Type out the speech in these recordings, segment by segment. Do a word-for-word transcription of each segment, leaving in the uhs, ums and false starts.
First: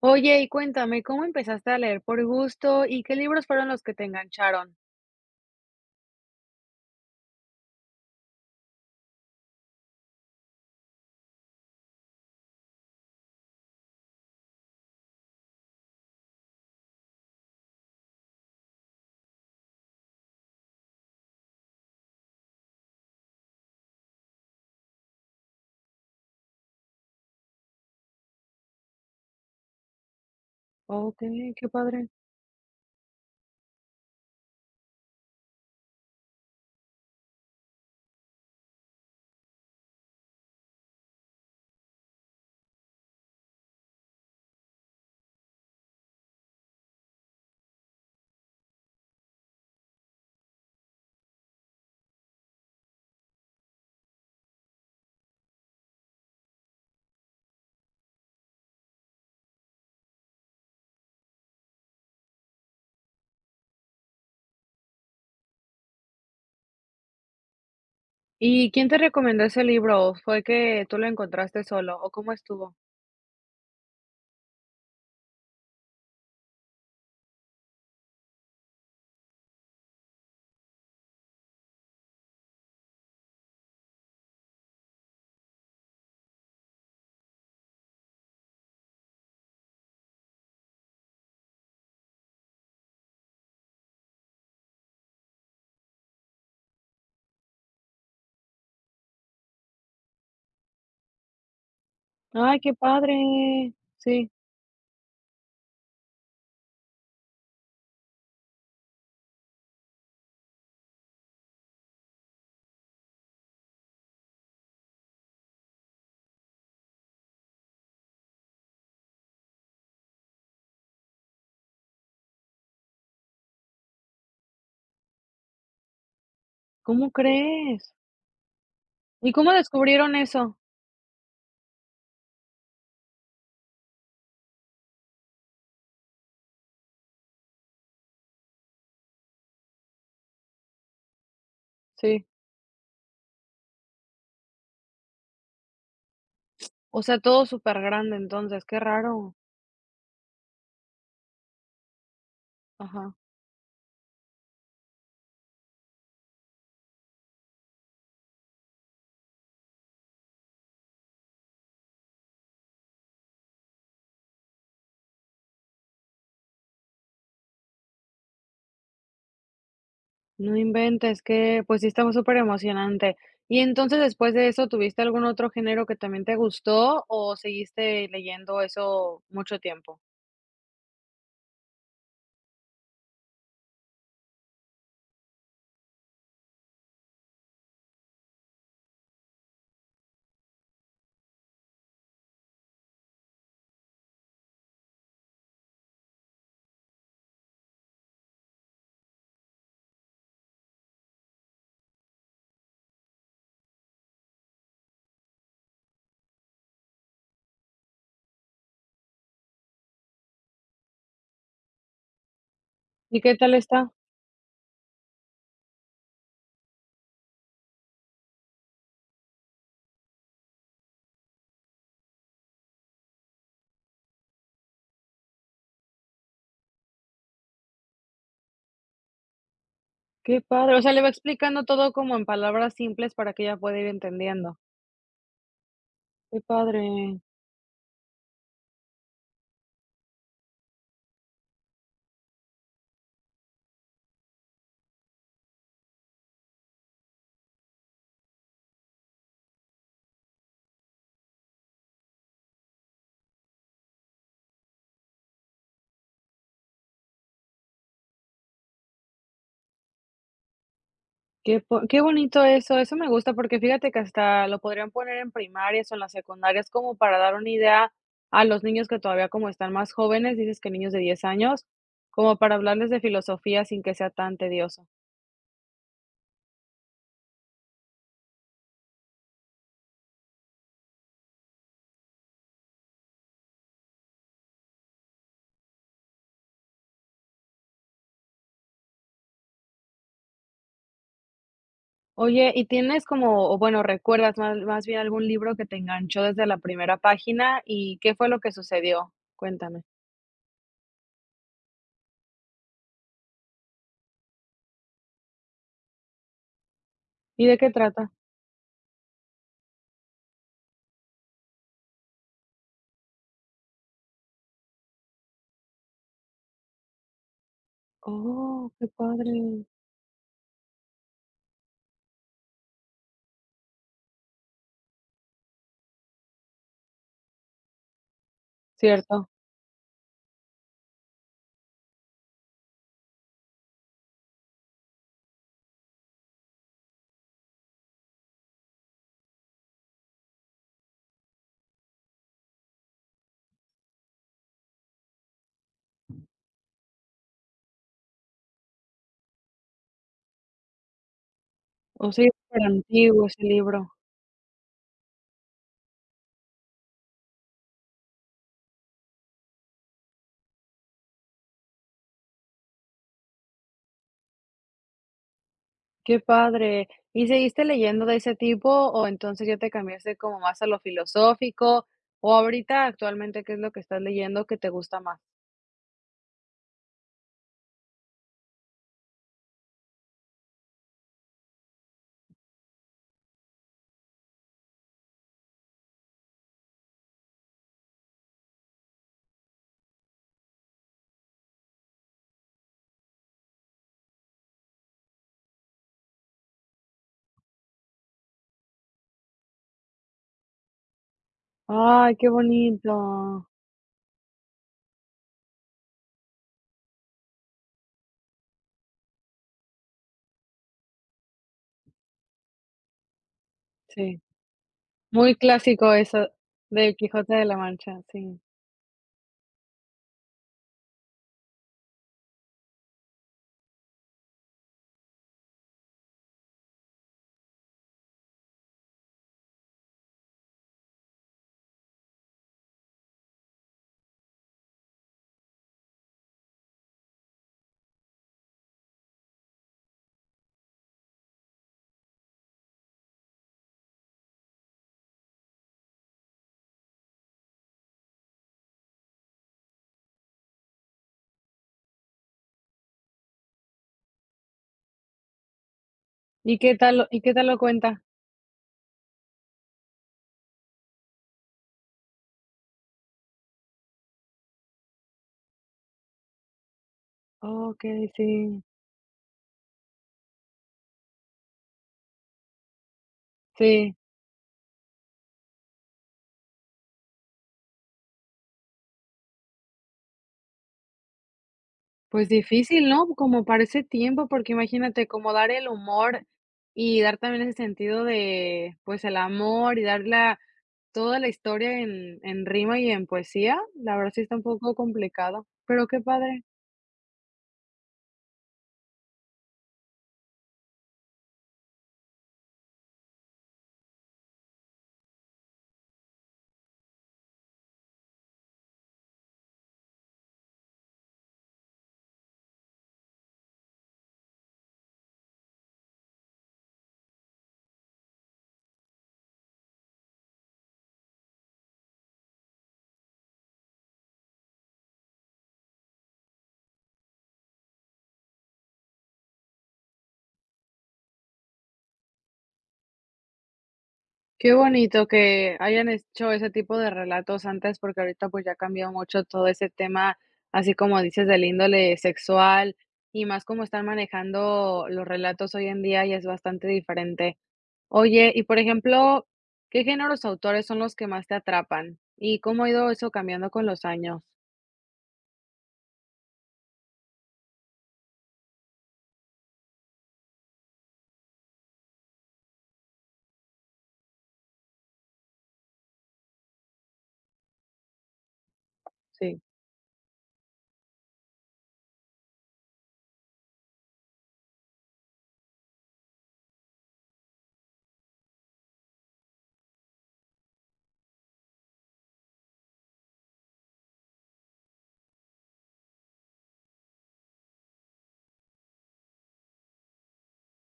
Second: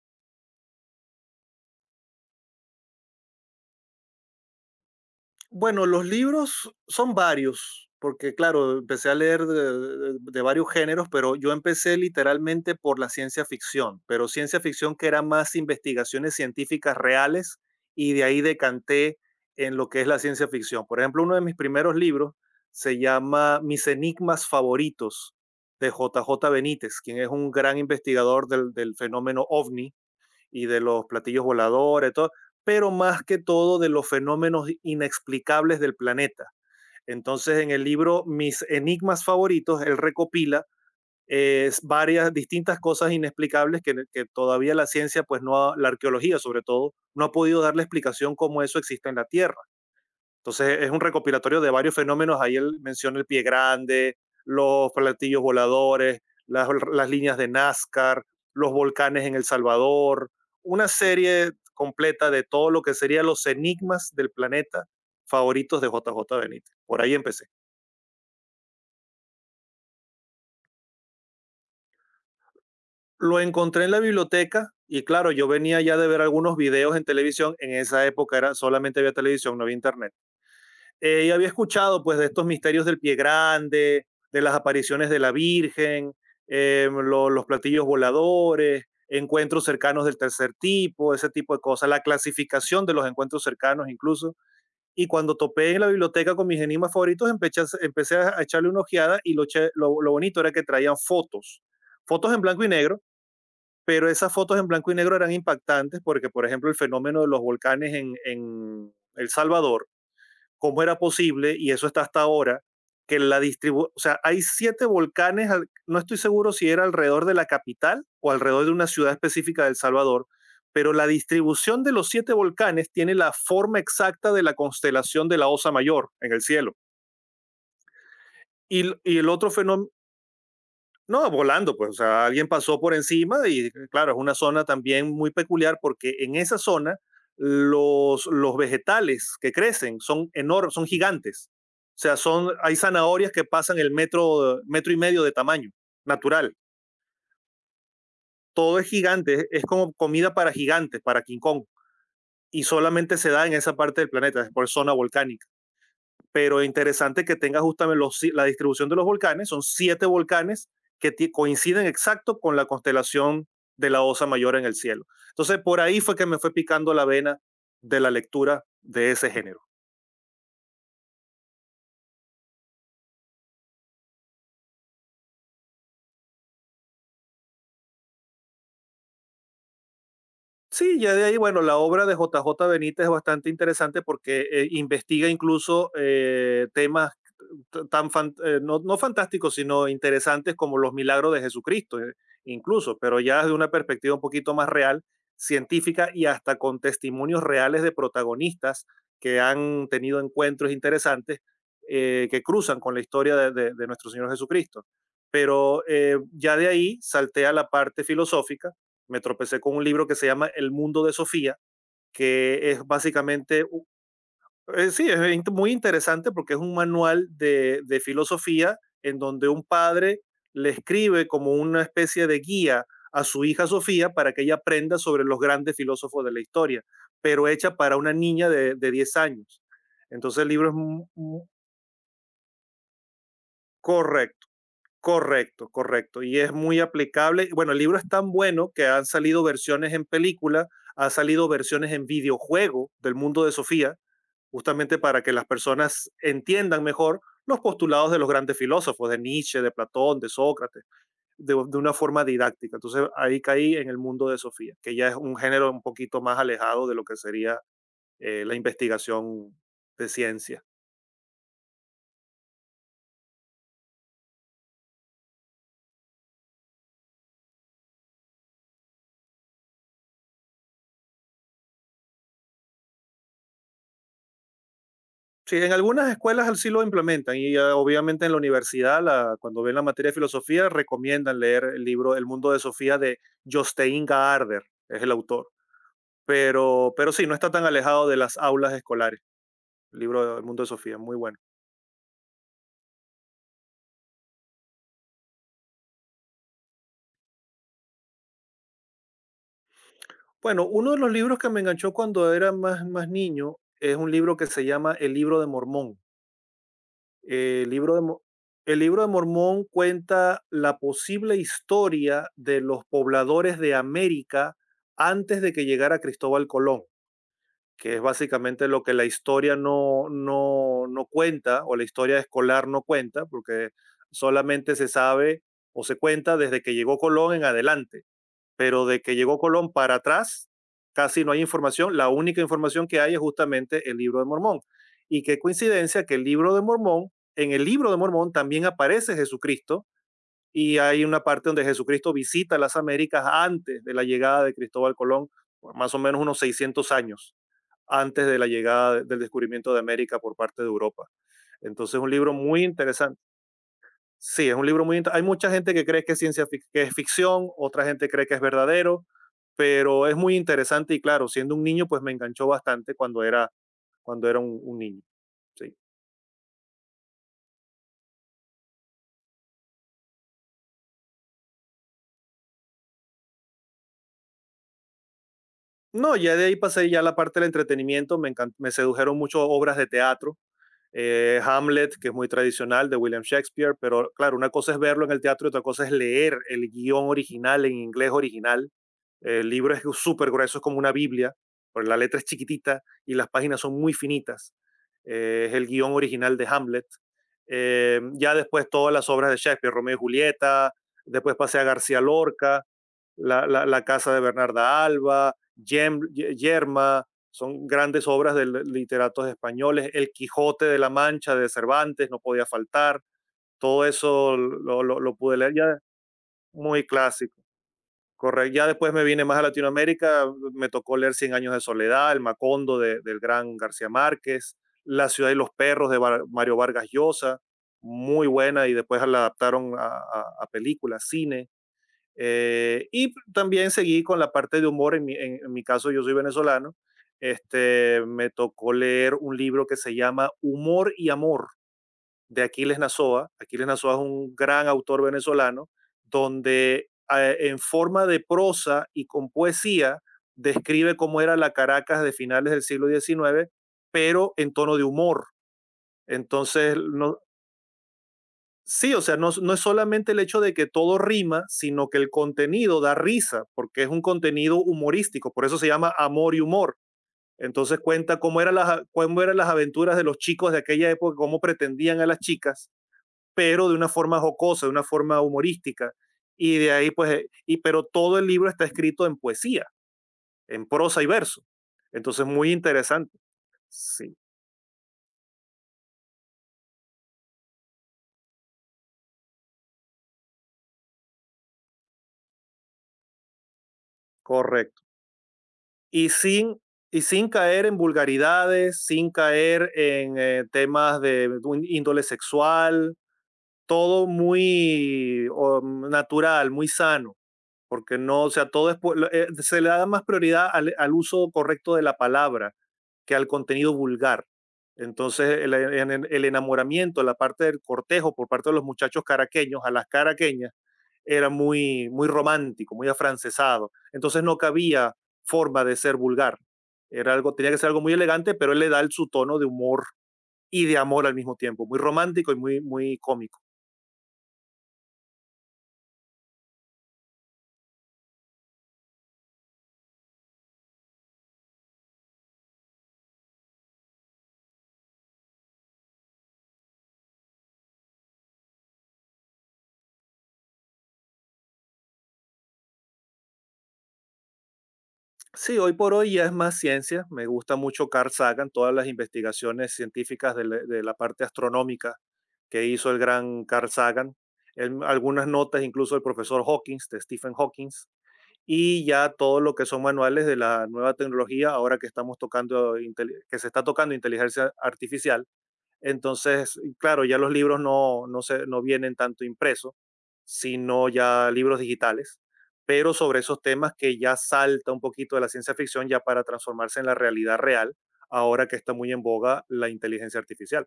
Oye, y cuéntame, ¿cómo empezaste a leer por gusto y qué libros fueron los que te engancharon? Bueno, los libros son varios, porque claro, empecé a leer de, de de varios géneros, pero yo empecé literalmente por la ciencia ficción, pero ciencia ficción que era más investigaciones científicas reales y de ahí decanté en lo que es la ciencia ficción. Por ejemplo, uno de mis primeros libros se llama Mis enigmas favoritos de J. J. Benítez, quien es un gran investigador del, del fenómeno ovni y de los platillos Okey, qué padre. voladores, todo, pero más que todo de los fenómenos inexplicables del planeta. Entonces, en el libro Mis Enigmas Favoritos, él recopila eh, varias distintas cosas inexplicables que, que, todavía la ciencia, pues no ha, la arqueología sobre todo, no ha podido darle explicación cómo eso existe en la Tierra. Entonces es un recopilatorio de varios fenómenos. Ahí él menciona el pie grande, los platillos voladores, las, las líneas de NASCAR, los volcanes en El Salvador, una serie completa de todo lo que serían los enigmas del planeta favoritos de J J Benítez. Por ahí empecé. ¿Y quién te recomendó ese libro? ¿O fue que tú lo encontraste solo o cómo estuvo? Lo encontré en la biblioteca y claro, yo venía ya de ver algunos videos en televisión. En esa época era solamente había televisión, no había internet eh, y había escuchado pues de estos misterios del pie grande, de las apariciones de la Virgen, eh, lo- los platillos voladores, encuentros cercanos del tercer tipo, ese tipo de cosas, la clasificación de los encuentros cercanos incluso. Y cuando topé en la biblioteca con mis enigmas favoritos, empecé a, empecé a echarle una ojeada y lo, che- lo- lo bonito era que traían fotos, fotos en Ay, blanco y qué negro, padre. pero Sí, esas fotos en blanco y negro eran impactantes porque, por ejemplo, el fenómeno de los volcanes en, en El Salvador cómo era posible, y eso está hasta ahora, que la distribu, o sea, hay siete volcanes, al- no estoy seguro si era alrededor de la capital o alrededor de una ciudad específica de El Salvador, pero la distribución de los siete volcanes tiene la forma exacta de la constelación de la Osa Mayor en el cielo. ¿cómo crees? Y, l- y el ¿Y otro cómo fenómeno descubrieron eso? no, volando, pues, o sea, alguien pasó por encima y claro, es una zona también muy peculiar porque en esa zona los, los vegetales que crecen son enormes, son gigantes. O sea, Sí. son, hay zanahorias que pasan el metro, metro y medio de tamaño natural. O sea, todo súper grande. Entonces, qué Todo es raro. gigante, es como comida para gigantes, para King Kong. Y Ajá. solamente se da en esa parte del planeta, es por zona volcánica. Pero interesante que tenga justamente los, si, la distribución de los volcanes. Son siete volcanes que coinciden exacto con la constelación de la Osa Mayor en el cielo. Entonces, por ahí fue que me fue picando la vena de la lectura de ese género. No inventes, que, pues sí estaba súper emocionante. Y entonces, después de eso, ¿tuviste algún otro género que también te gustó o seguiste leyendo eso mucho tiempo? Sí, ya de ahí, bueno, la obra de J J Benítez es bastante interesante porque eh, investiga incluso eh, temas t- tan fan- eh, no, no fantásticos, sino interesantes como los milagros de Jesucristo, eh, incluso, pero ya desde una perspectiva un poquito más real, científica y hasta con testimonios reales de protagonistas que han tenido encuentros interesantes eh, que cruzan con la historia de, de- de nuestro Señor Jesucristo. Pero eh, ya de ahí saltea la parte filosófica, me tropecé con un libro que se llama El mundo de Sofía, que es ¿Y qué tal básicamente, u- está? eh, sí, es in- muy interesante porque es un manual de, de filosofía en donde un padre le escribe como una especie de guía a su hija Sofía para que ella aprenda sobre los grandes filósofos de la historia, pero hecha para una niña de, de diez años. Qué Entonces el libro es padre. O sea, le va mu- mu- explicando todo como en palabras simples para que ella pueda ir Correcto, entendiendo. correcto, correcto. Y Qué es muy padre. aplicable. Bueno, el libro es tan bueno que han salido versiones en película, ha salido versiones en videojuego del mundo de Sofía, justamente para que las personas entiendan mejor los postulados de los grandes filósofos, de Nietzsche, de Platón, de Sócrates, de, de una forma didáctica. Entonces ahí caí en el mundo de Sofía, que ya es un género un poquito más alejado de lo que sería eh, la investigación de ciencia. Qué po qué bonito eso, eso me gusta, porque fíjate que hasta lo podrían poner en primarias o en las secundarias como para dar una idea a los niños que todavía como están más jóvenes, dices que niños de diez años, como para hablarles de filosofía sin que sea tan tedioso. Sí, en algunas escuelas al sí lo implementan y ah, obviamente en la universidad, la- cuando ven la materia de filosofía, recomiendan leer el libro El mundo de Sofía de Jostein Gaarder, es el autor. Pero, pero sí, no está tan alejado de las aulas escolares, el libro El mundo de Sofía, muy bueno. Oye, ¿y tienes como, o bueno, recuerdas más más bien algún libro que te enganchó desde la primera página y qué fue lo que sucedió? Cuéntame. Bueno, uno de los libros que me enganchó cuando era más, más niño es un libro que se llama El libro de Mormón. ¿Y de qué El libro de, trata? Mo- el libro de Mormón cuenta la posible historia de los pobladores de América antes de que llegara Cristóbal Colón, que es básicamente Oh, lo qué que la historia padre. no, no, no cuenta, o la historia escolar no cuenta, porque solamente se sabe o se cuenta desde que llegó Colón en adelante, pero de que Cierto. llegó Colón para atrás, casi no hay información. La única información que hay es justamente el libro de Mormón. Y qué coincidencia que el libro de Mormón, en el libro de Mormón también aparece Jesucristo y hay una parte donde Jesucristo visita las Américas antes de la llegada de Cristóbal Colón, más o menos unos seiscientos años antes de la llegada del descubrimiento de América por parte de Europa. Entonces, O un sí, libro súper muy interesante. antiguo ese libro. Sí, es un libro muy... int- Hay mucha gente que cree que es ciencia fic- que es ficción, otra gente cree que es verdadero, pero es muy interesante y claro, siendo un niño, pues me enganchó bastante cuando era, cuando era un, un niño. Sí. Qué padre. ¿Y seguiste leyendo de ese tipo o entonces ya te cambiaste como más a lo filosófico? ¿O ahorita actualmente qué es lo que estás leyendo que te gusta más? No, ya de ahí pasé ya a la parte del entretenimiento, me, encan- me sedujeron mucho obras de teatro, eh, Hamlet, que es muy tradicional de William Shakespeare, pero claro, una cosa es verlo en el teatro y otra cosa es leer el guión original en inglés original. El libro es súper grueso, es como una Biblia, pero la letra es chiquitita y las páginas son muy finitas. Eh, es el guión original de Hamlet. Eh, ya después todas las obras de Shakespeare, Romeo y Julieta, después pasé a García Ay, qué Lorca, bonito. La, la- la Casa de Bernarda Alba, Yem- Ye- Yerma, son grandes obras de literatos españoles. El Quijote de la Mancha de Cervantes no podía faltar. Todo Sí, eso lo, lo- lo muy pude leer ya. clásico eso Muy del clásico. Quijote de la Mancha, sí. Correcto. Ya después me vine más a Latinoamérica, me tocó leer Cien años de soledad, El Macondo de- del gran García Márquez, La ciudad y los perros de Var- Mario Vargas Llosa, muy buena, y después la adaptaron a, a a películas, cine. Eh, y también seguí con la parte de humor, en mi, en- en mi caso yo soy venezolano, este, me tocó leer un libro que se llama Humor y Amor de Aquiles Nazoa. Aquiles Nazoa es un gran autor venezolano, donde eh, en forma de prosa y con poesía describe cómo era la Caracas de finales del siglo xix, pero en tono de humor. ¿Y qué Entonces, tal lo no, y qué tal lo cuenta? sí, o sea, no, es no es solamente el hecho de que todo rima, sino que el contenido da risa, porque es un contenido humorístico, por eso se llama Amor y Humor. Entonces Okey, cuenta sí, cómo, eran las, a- cómo eran las aventuras de los chicos de aquella época, cómo pretendían a las chicas, pero de una sí. forma jocosa, de una forma humorística. Y de ahí, pues, eh, y, pero todo el libro está escrito en poesía, en prosa y verso. Entonces, Pues muy difícil, ¿no? interesante. Como para ese Sí, tiempo, porque imagínate, como dar el humor y dar también ese sentido de, pues, el amor y dar la toda la historia en en rima y en poesía, la verdad sí está un poco correcto. complicado, pero qué y padre, sin, y sin caer en vulgaridades, sin caer en eh, temas de un índole sexual, todo muy um, natural, muy sano, porque no, o sea, todo es, pu- lo- eh, se le da más prioridad al, al uso correcto de la palabra que al contenido vulgar. Entonces, el, en- en- el enamoramiento, la parte del cortejo por parte de los muchachos caraqueños a las caraqueñas, era muy, muy romántico, muy afrancesado. Entonces no cabía forma de ser vulgar. Era algo, tenía que ser algo muy elegante, pero él le da el, su tono de humor y de amor al mismo tiempo, muy romántico y muy, muy cómico. qué bonito que hayan hecho ese tipo de relatos antes, porque ahorita, pues, ya ha cambiado mucho todo ese tema, así como dices, del índole sexual y más como están manejando los relatos hoy en día, y es bastante diferente. Oye, y por ejemplo, ¿qué géneros o autores son los que más te atrapan? ¿Y cómo ha ido eso cambiando con los años? Sí, hoy por hoy ya es más ciencia. Me gusta mucho Carl Sagan, todas las investigaciones científicas de, la- de la parte astronómica que hizo el gran Carl Sagan. Él- algunas notas, incluso el profesor Hawking, de Stephen Hawking, y ya todo Sí. lo que son manuales de la nueva tecnología, ahora que estamos tocando, intel- que se está tocando inteligencia artificial. Entonces, claro, ya los libros no, no, se, no vienen tanto impresos, sino ya libros digitales, pero sobre esos temas que ya salta un poquito de la ciencia ficción ya para transformarse en la realidad real, ahora que está muy en boga la inteligencia artificial.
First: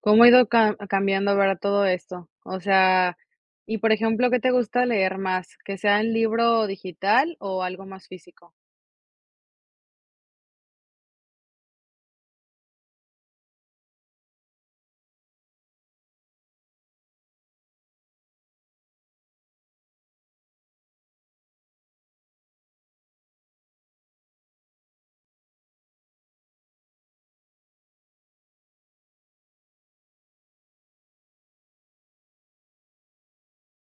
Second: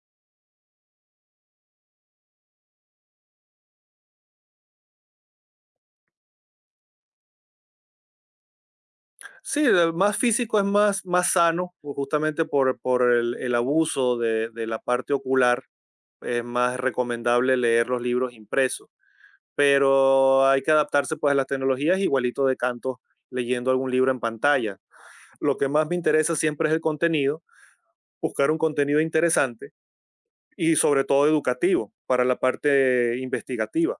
¿Cómo ha ido ca- cambiando, verdad, todo esto? O sea, y por ejemplo, ¿qué te gusta leer más? ¿Que sea en libro digital o algo más físico? Sí, lo más físico es más, más sano, justamente por, por el, el abuso de de la parte ocular es más recomendable leer los libros impresos, pero hay que adaptarse pues a las tecnologías igualito de canto leyendo algún libro en pantalla. Lo que más me interesa siempre es el contenido, buscar un contenido interesante y sobre todo educativo para la parte investigativa.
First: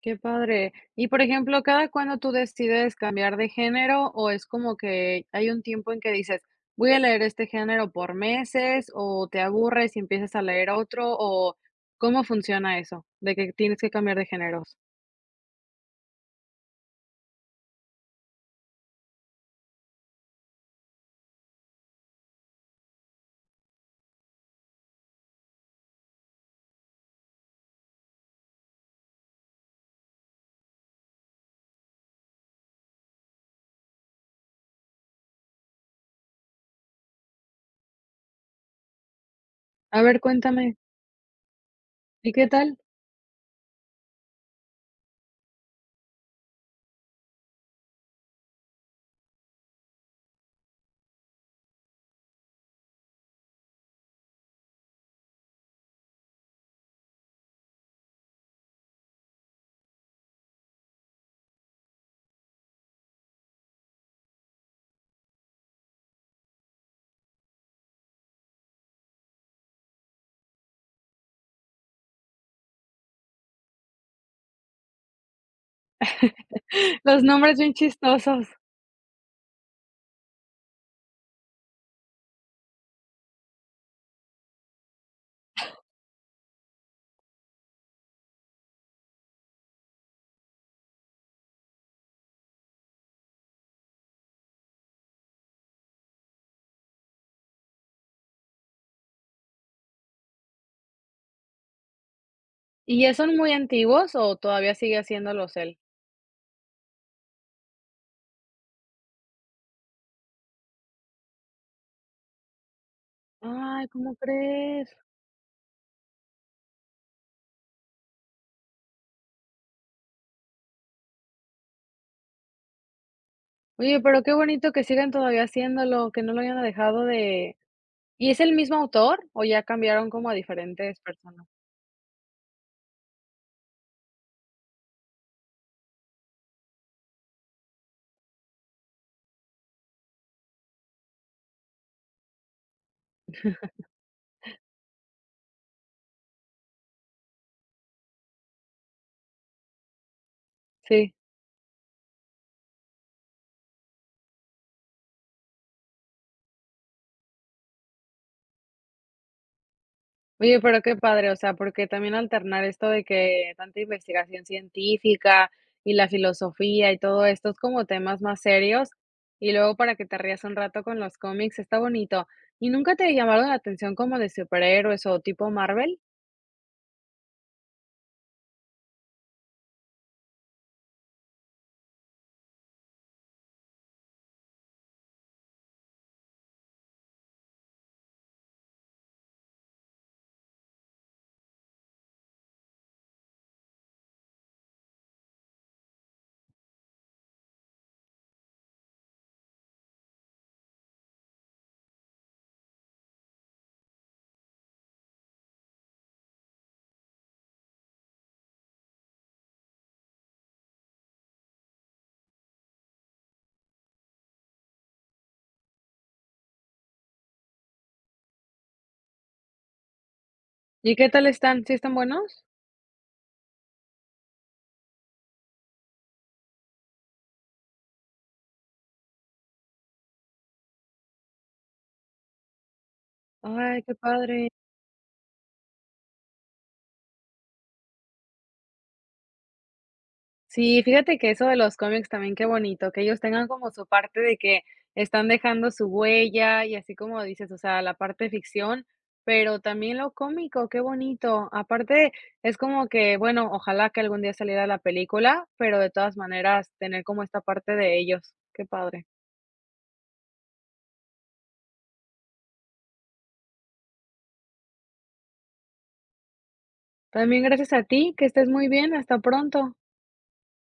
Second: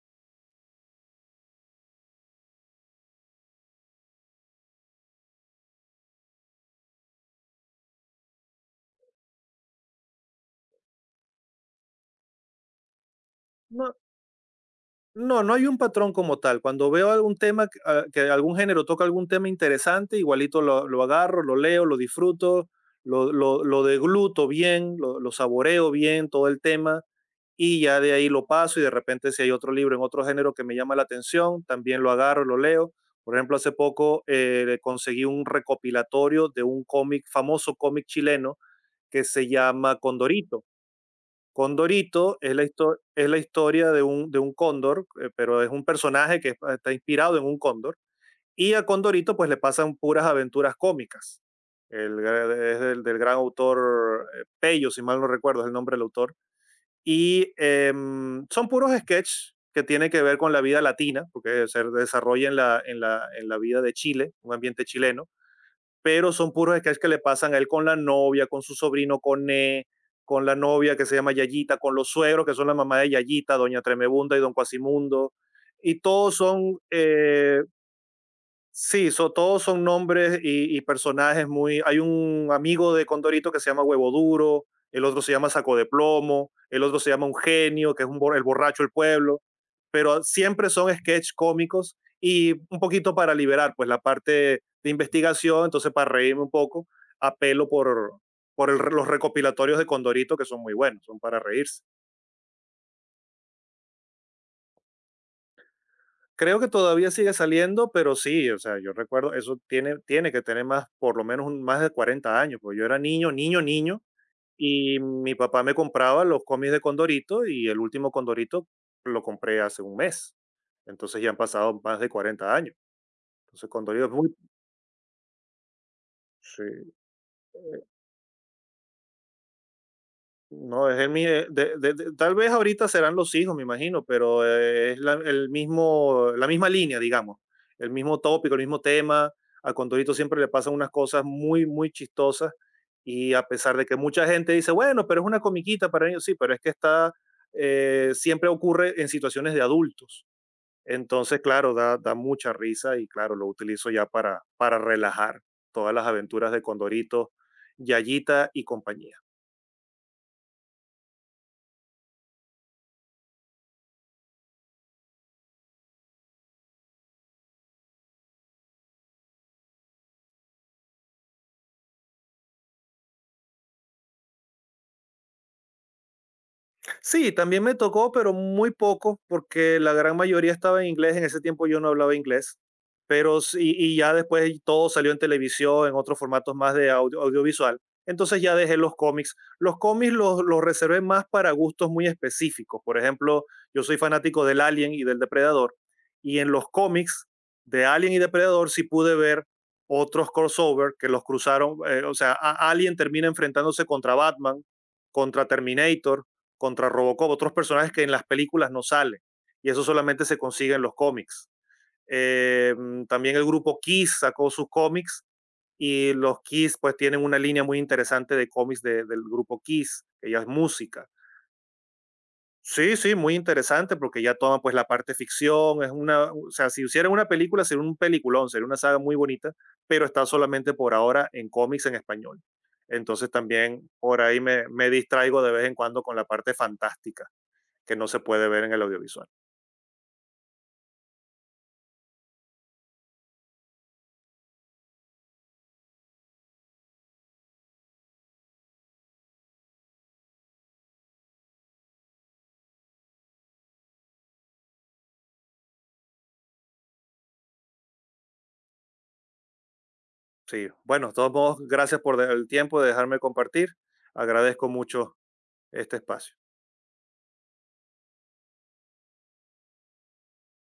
Qué padre. Y por ejemplo, ¿cada cuándo tú decides cambiar de género o es como que hay un tiempo en que dices, voy a leer este género por meses o te aburres y empiezas a leer otro o cómo funciona eso de que tienes que cambiar de géneros? No, no hay un patrón como tal. Cuando veo algún tema, que ah, que algún género toca algún tema interesante, igualito lo, lo agarro, lo leo, lo disfruto, lo, lo, lo degluto bien, lo, lo saboreo bien, todo el tema, y ya de ahí lo paso y de repente si hay otro libro en otro género que me llama la atención, también lo agarro, lo leo. Por ejemplo, hace poco eh, conseguí un recopilatorio de un cómic, famoso cómic chileno, que se llama A ver, Condorito. cuéntame. ¿Y Condorito qué es la, tal? histo- es la historia de un, de un cóndor, eh, pero es un personaje que está inspirado en un cóndor. Y a Condorito pues le pasan puras aventuras cómicas. El gra- es del, del gran autor eh, Pello, si mal no recuerdo es el nombre del autor. Y em, son puros sketches que tienen que ver con la vida latina, porque se desarrolla en la, en la, en la vida de Chile, un ambiente chileno, pero son puros sketches que le pasan a él con la novia, con su sobrino, con E, con la novia que se llama Yayita, con los suegros que son la mamá de Yayita, Doña Tremebunda y Don Cuasimundo. Y todos son Los nombres eh, bien chistosos. sí, so- todos son nombres y, y personajes muy... Hay un amigo de Condorito que se llama Huevo Duro, el otro se llama Saco de Plomo, el otro se llama Un Genio, que es un bor- el borracho del pueblo, pero siempre son sketch cómicos y un poquito para liberar pues la parte de investigación, entonces para reírme un poco, apelo por, por el re- los recopilatorios de Condorito que son muy buenos, son para reírse. ¿Y ya son muy antiguos o todavía sigue haciéndolos él? Creo que todavía sigue saliendo, pero sí, o sea, yo recuerdo, eso tiene, tiene que tener más, por lo menos un- más de cuarenta años, porque yo era niño, niño, Ay, niño, ¿cómo crees? y mi papá me compraba los cómics de Condorito y el último Condorito lo compré hace un mes. Entonces ya han pasado más de cuarenta años. Entonces Oye, Condorito es pero muy... qué bonito que sigan todavía haciéndolo, que no lo hayan Sí. dejado de ¿Y es el mismo autor o ya cambiaron como a No, es diferentes el mi personas? eh, de de de tal vez ahorita serán los hijos, me imagino, pero, eh, es la el mismo la misma línea, digamos, el mismo tópico, el mismo tema. A Condorito siempre le pasan unas cosas muy, muy chistosas, y a pesar de que mucha gente dice: "Bueno, pero es una comiquita para niños", sí, pero es que está, eh, siempre ocurre en situaciones de adultos. Sí. Entonces, claro, da da mucha risa y, claro, lo utilizo ya para para relajar todas las aventuras de Condorito, Yayita y compañía. Oye, pero qué padre, o sea, porque también alternar esto de que tanta investigación científica y la filosofía y todo esto es como temas más serios y luego para que te rías un rato con los cómics, está bonito. ¿Y nunca te llamaron la atención como de superhéroes o tipo Marvel? Sí, también me tocó, pero muy poco, porque la gran mayoría estaba en inglés. En ese tiempo yo no hablaba inglés, pero sí, y ya después todo salió en televisión, en otros formatos más de audio- audiovisual. Entonces ya dejé los cómics. Los cómics los, los reservé más para gustos muy específicos. Por ejemplo, yo soy fanático del Alien y del Depredador. Y en los cómics de Alien y Depredador sí pude ver otros crossover que los cruzaron. Eh, o sea, a- Alien termina enfrentándose contra Batman, contra Terminator, contra Robocop, otros personajes que en las películas no salen y eso solamente se consigue en los cómics. Eh, mm, también el grupo Kiss sacó sus cómics y los Kiss pues tienen una línea muy interesante de cómics de, del grupo Kiss, que ya es ¿Y qué música. tal están? ¿Sí están buenos? Sí, sí, muy interesante porque ya toma pues la parte ficción, es una, o sea, si hicieran una película sería un peliculón, sería una saga muy bonita, pero está solamente por ahora en cómics en español. Entonces Ay, también qué por ahí padre. me, me distraigo de vez en cuando con la parte fantástica que no se puede ver en el audiovisual. Sí, fíjate que eso de los cómics también qué bonito, que ellos tengan como su parte de que están dejando su huella y así como dices, o sea, la parte de ficción, pero también lo cómico, qué bonito. Aparte, es como que, bueno, ojalá que algún día saliera la película, pero de todas maneras tener como esta parte de ellos. Qué padre. Sí, bueno, de todos modos, gracias por de- el tiempo de dejarme compartir. Agradezco mucho este espacio. También gracias a ti, que estés muy bien, hasta pronto.